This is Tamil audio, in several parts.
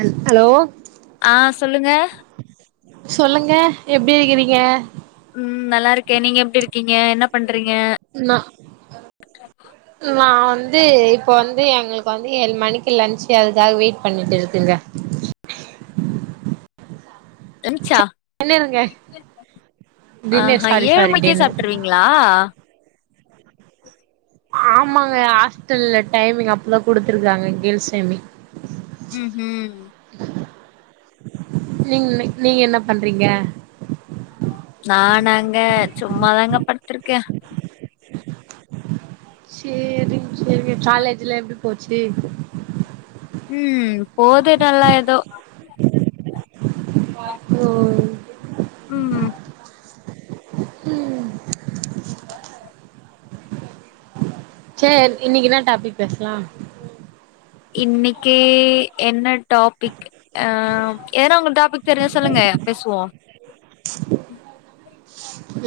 ஹெல் ஹலோ ஆ சொல்லுங்க சொல்லுங்க எப்டி இருக்கிறீங்க உம் நல்லா இருக்கே நீங்க எப்டி இருக்கீங்க என்ன பண்றீங்க நா ரக்கா நா வந்து இப்போ வந்து எங்களுக்கு வந்து ஏழு மணிக்கு லன்ச்சு அதுக்காக வெயிட் பண்ணிட்டு இருக்குங்க லன்ச்சா டின்னருங்க டின்னர் ஆஹா சாரி ஏழு சாரி மணிக்கே டின்னர் சாப்பட்டுருவீ ங்களா ஆமாங்க ஹாஸ்டல்ல டைமிங் அப்டிதா குடுத்துருக்காங்க கேள்ஸ் டைமி ம்ஹூம் நீங் நீங்க என்ன பண்றீங்க நானாங்க சும்மாதாங்க படுத்திருக்கே செரிங் செரிங்க காலேஜ்ல எப்டி போச்சு ம் போது நல்லா ஏதோ ப ஓ ம் ம் சேரி இன்னைக்கி என்னா டாபிக் பேசலா இன்னைக்கி என்ன டாபிக் ஆ ஏதனா உங்க டாபிக் தெரிஞ்சா சொல்லுங்க பேசுவோ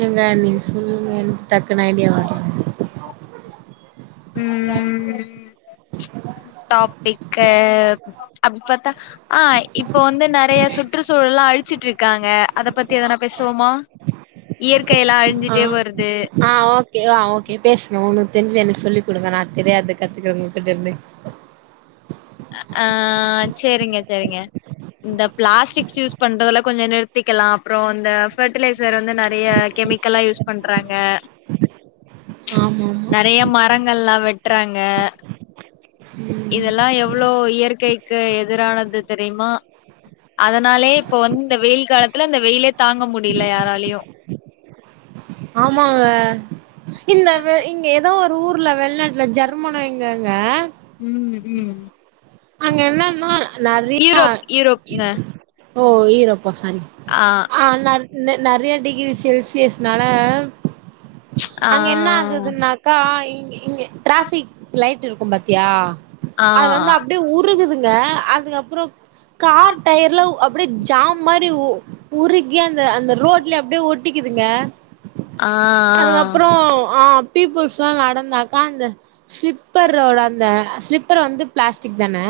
ஏங்க நீங்க சொல்லுங்க எனக்கு டக்குன்னு ஐடியா வரல ம் டாபிக்கு அப்டி பாத்தா ஆ இப்போ வந்து நெறைய சுற்றுச்சூழல்லா அழிச்சிட்டு இருக்காங்க அத பத்தி எதனா பேசுவோமா இயற்கை எல்லா ஆ அழிஞ்சிட்டே வருது ஆ ஓகே அ ஓகே பேசுங்க ஒன்னு தெரிஞ்ச எனக்கு சொல்லிக் குடுங்க நா தெரியாது கத்துக்குறே உங்ககிட்ட இருந்து ஆ சேரிங்க சேரிங்க இந்த பிளாஸ்டிக்ஸ் யூஸ் பண்றதுல கொஞ்ச நிறுத்திக்கலாம் அப்றோ இந்த ஃபர்டிலைசர் வந்து நெறைய கெமிக்கலா யூஸ் பண்றாங்க ந ஆமா ஆமா நெறைய மரங்கள்லா வெட்டறாங்க ம் இதெல்லா எவ்ளோ இயற்கைக்கு எதிரானது தெரியுமா அதனாலயே இப்ப வந்து இந்த வெயில் காலத்துல இந்த வெயிலே தாங்க முடியல யாராலயு ஆமாங்க இந்த இங்க ஏதோ ஒரு ஊர்ல வெளிநாட்டுல ஜர் மணோ இங்கங்க ம் ம் அங்க என்னன்ன நெறையா யூரோப் யூரோப்ங்க ஓ ஈரப்பா சாரி ஆ ந நெ நெறைய டிகிரி செல்சியஸ்னால ஆ அங்க என்ன ஆகுதுன்னா கா இங்க இங்க டிராஃபிக் லைட் இருக்கு பாத்தியா ஆ அது வந்து ஆ அப்டியே உருகுதுங்க அதுக்கப்புறோ கார் டயர்லா அப்டியே ஜாம் மாரி உருகி அந்த அந்த ரோட்ல அப்டியே ஒட்டிக்குதுங்க ஆ அதுக்கப்புறோ ஆ பீப்புள்ஸ்ல்லா நடந்தாக்கா அந்த ஸ்லிப்பரோட அந்த ஸ்லிப்பர் வந்து பிளாஸ் டிக்தானே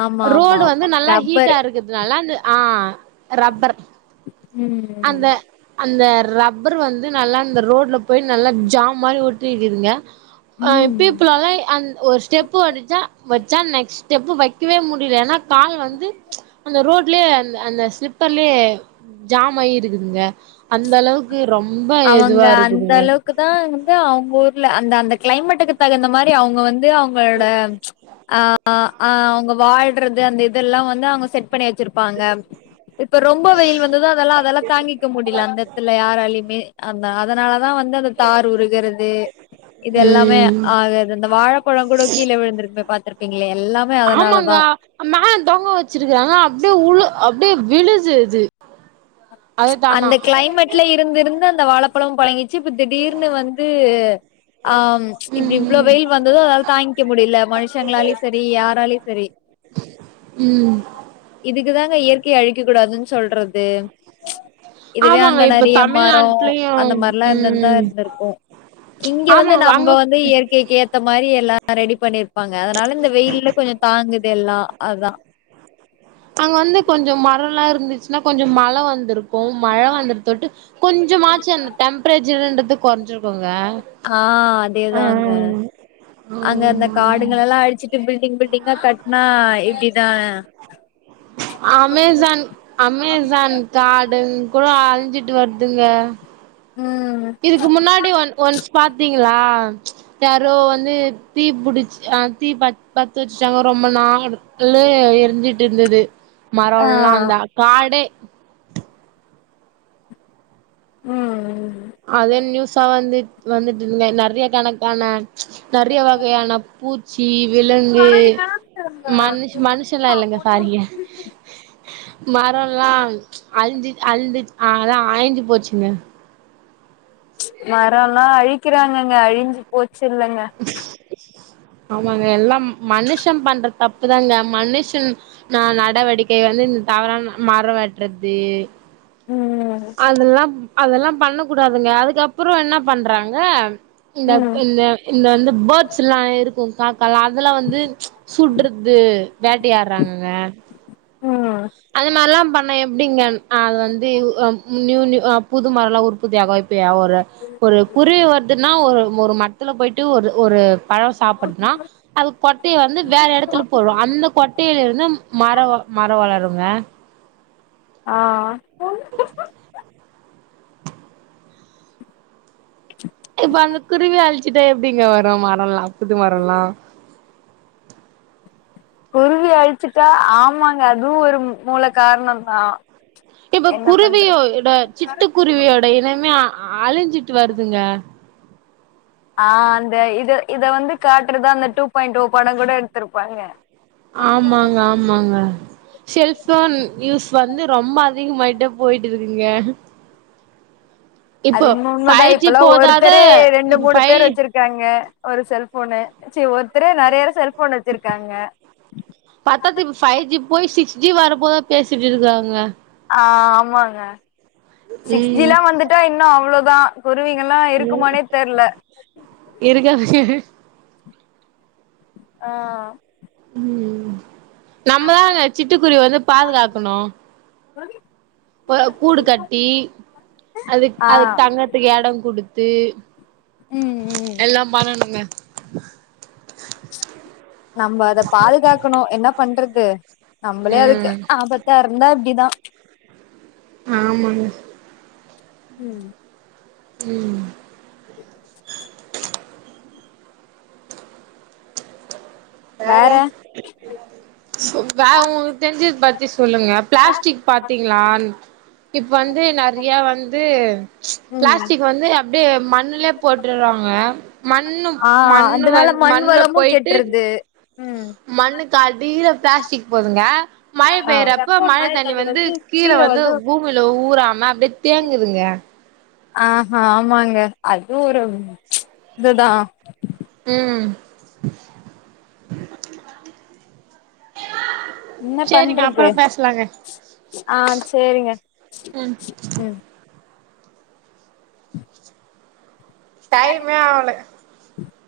ஆமா ஆமா ரோடு வந்து ஆமா நல்லா ஹீட்டா ரப்பர் இருக்குது அதனால அந்த ஆ ரப்பர் ம் அந்த அந்த ரப்பர் வந்து நல்லா அந்த ரோட்ல போய் நல்லா ஜாம் மாரி ஒ டிக்குதுங்க அ ம் பீப்புளல்லா அந் ஒரு ஸ்டெப் பு அடிச்சா வச்சா நெக்ஸ்ட் ஸ்டெப்பு வெக்கவே முடியல ஏன்னா கால் வந்து அந்த ரோட்லயே அந்த அந்த ஸ்லிப்பர்லயே ஜாம் ஆயி இருக்குதுங்க அந்த அளவுக்கு ரொம்ப இதுவா இருக்குதுங்க க்குதா வந்து அவுங்க ஊர்ல அந்த அந்த கிளைமேட்டுக்கு தகுந்த மாரி அவுங்க வந்து அவுங்களோட ஆ ஆ அவுங்க வாழ்றது அந்த இதெல்லா வந்து அவுங்க செட் பண்ணி வெச்சிருப்பாங்க இப்ப ரொம்ப வெயில் வந்துதா அதெல்லா அதெல்லா தாங்கிக்க முடில அந்த எத்துல யாராலி யிமே அந்த அதனாலதா வந்து அந்த தார் உருகுறது இது எல்லாமே ம் ஆகாது அந்த வாழ பழங்கூட கீழ விழுந்திருக்மே பாத்திருப்பீங்களே எல்லாம் ஆமாங்கா மேல தொங்கா வெச்சிருக்காங்க அப்டியே உழு அப்டியே விழுது அது தானா அந்த க்ளைமேட்ல இருந்திருந்து அந்த வாழப்பழம் பழங்கிச்சு இப்ப திடீர்னு வந்து ஆம் இப்டி இவ்ளோ ம் வெயில் வந்ததோ அது தாய்ங்க்க முடியில மனுஷங்ளாலயு செரி யாராலயு செரி ம் இதுக்குதாங்க இயற்கை அழிக்க கூடாதுன் சொல்றது இதுவே ஆமாங்க அங்க இப்ப நெறய மரோ தமிழ்நாட்லயு அந்த மார்ல்லா இந்துந்தா ம் இந்துருக்கு இங்க ஆமா வந்து நம்ப அங்க வந்து இயற் கைக்கு ஏத்த மாரி எல்லா ரெடி பண்ணிருப்பாங்க அதனால இந்த வெயில்ல கொஞ்ச தாங்குது எல்லா அதா அங்க வந்து கொஞ்சம் மரல்லா இருந்துச்சுன்னா கொஞ்சம் மழ வந்திருக்கு மழ வந்துருதோட்டு கொஞ்சமாச்சு அந்த டெம்ப்பரேச்சரின்றது கொற்ஞ்சிர் க்கோங்க ஆ அதேதாங்க அங்க அந்த காடுங்களெல்லா அழுச்சுட் டு பில்டிங் பில்டிங்கா கட்னா இப்டிதா அமேசான் அமேசான் காடுங்கூட அழிஞ்சிட்டு வர்துங்க ம் இதுக்கு முன்னாடி ஒன் ஓன்ஸ் பாத்தீங்களா யாரோ வந்து தீ புடிச் ஆ தீ பத் பத்த வெச்சுட்டாங்க ரொம்ப நா [unintelligible] எரிஞ்சிட்டு இருந்தது ஆ மரொல்லா அந்தா காடே ம் ம் அதே நியூஸா வந்துட் வந்துட்ருந்தே நறைய கணக்கான நறிய வகையான பூச்சி விலங்கு மனுஷ் மனுஷெல்லா இல்லங்க சாரிங்க மரோல்லாம் அழிஞ்சு அழிஞ்சுச் அ அதா அழிஞ்சு போச்சுங்க மரோ எல்லா அழிக்கிறாங்கங்க அழிஞ்சுப் போச்சு இல்லங்க ஆமாங்க எல்லாம் மனுஷ பண்ற தப்புதாங்க மனுஷன் ந நடவடிக்கை வந்து இந் தவறான மர வெட்றது ம் அதெல்லாம் அதெல்லாம் பண்ண கூடாதுங்க அதுக்கப்புற என்ன பண்றாங்க இந்த ம் இந்த இந்த வந்து பேட்ஸில்லா இருக்கும் காக்காலா அதெல்லா வந்து சுடுறது வேட்டையாடுறாங்கங்க ம் அந்த மார்லா பண்ணா எப்டிங்க அந் அது வந்து ஒ ம் ந்யூ ந்யூ அ புது மரல்லா உற்பத்தியாகு இ ப்பியா ஒரு ஒரு குருவி வர்துன்னா ஒரு ஒரு மரத்துல போய்ட்டு ஒரு ஒரு பழோ சாப்பட்துனா அது கொட்டைய வந்து வேற எடத்துல போடோ அந்த கொட்டையில இருந்து மர வ மர வளருங்க அ அ இப்ப அந்த குருவிய அழிச்சுட்டா எப்டிங்க வரு மரோல்லா புது மரோல்லா குருவி அழிச்சுட்டா ஆமாங்க அதுவு ஒரு மூல காரணம் தா இப்ப குருவியோட சிட்டு குருவியோட இனமே அழிஞ்சிட்டு வருதுங்க ஆ அந்த இத இத வந்து காட்டுறது அந்த டூ பாயிண்ட் ஓ படோ கூட எடுத்திருப்பாங்க ஆமாங்க‌ ஆ ஆமாங்க செல்போன் யூஸ் வந்து ரொம்ப அதிகமாயிட்டே போய்ட்டு இருக்குங்க அது இப்போ இன்மோ உண்மதா ஃபைவ் ஜி இப்பெல்லா போதாத ஒருத்தரே ரெண்டு இப்ப மூணு ஃபைவ் பேர் வெச்சிருக் இருக்காங்க ஒரு செல்போனு ஒருத்தரே நெறைய செல்போன் வெச்சிருக்காங்க பத்தாத்து இப்ப ஃபைவ் ஜி போய் சிக்ஸ் ஜி வர போதா பேசிட்டு இருக்காங்க ஆ ஆமாங்க சிக்ஸ் ஜி ம் லா வந்துட்டா இன்னு அவ்ளோதா குருவிங்கல்லா ம் இருக்குமானே தெர்ல இருக்காதுங்க ஆ ம் நம்மதாங்க சிட்டுக்குருவி வந்து பாதுகாக்கணு இப்ப கூடு கட்டி அதுக் ஆ அதுக் தங்கற்த்துக் எட குடுத்து ம் ம் எல்லா பண்ணணுங்க நம்ப அத பாதுகாக்கணு என்ன பண்றது நம்மளே அதுக்கு ம் ஆபத்த இருந்தா இப்பிடிதா ஆமாங்க ம் ம் [inaudible] வேற வேற உங்ளுக்கு தெரிஞ்சத பத்தி சொல்லுங்க பிளாஸ்டிக் பத் திங்ளா இப்ப வந்து நெறையா வந்து ம் பிளாஸ்டிக் வந்து அப்டியே மண்ணுலியே போட்டுறாங்க மண்ணு ஆ மண்ணு அதனால வந் மண் மண்ல வளமு போயிட்டு கெட்ருது ம் மண்ணுக்கு அடில பிளாஸ்டிக் போதுங்க மழ பேயிறப்போ மழ தண்ணி வந்து கீழ வந்து பூமில ஊராம அப்டியே தேங்குதுங்க ஆஹா ஆமாங்க அது ஒரு இதுதா ம் என்ன சேரிங்க பண்றது அப்புறோ பேசலாங்க ஆ சேரிங்க ம் ம் டைமே ஆவல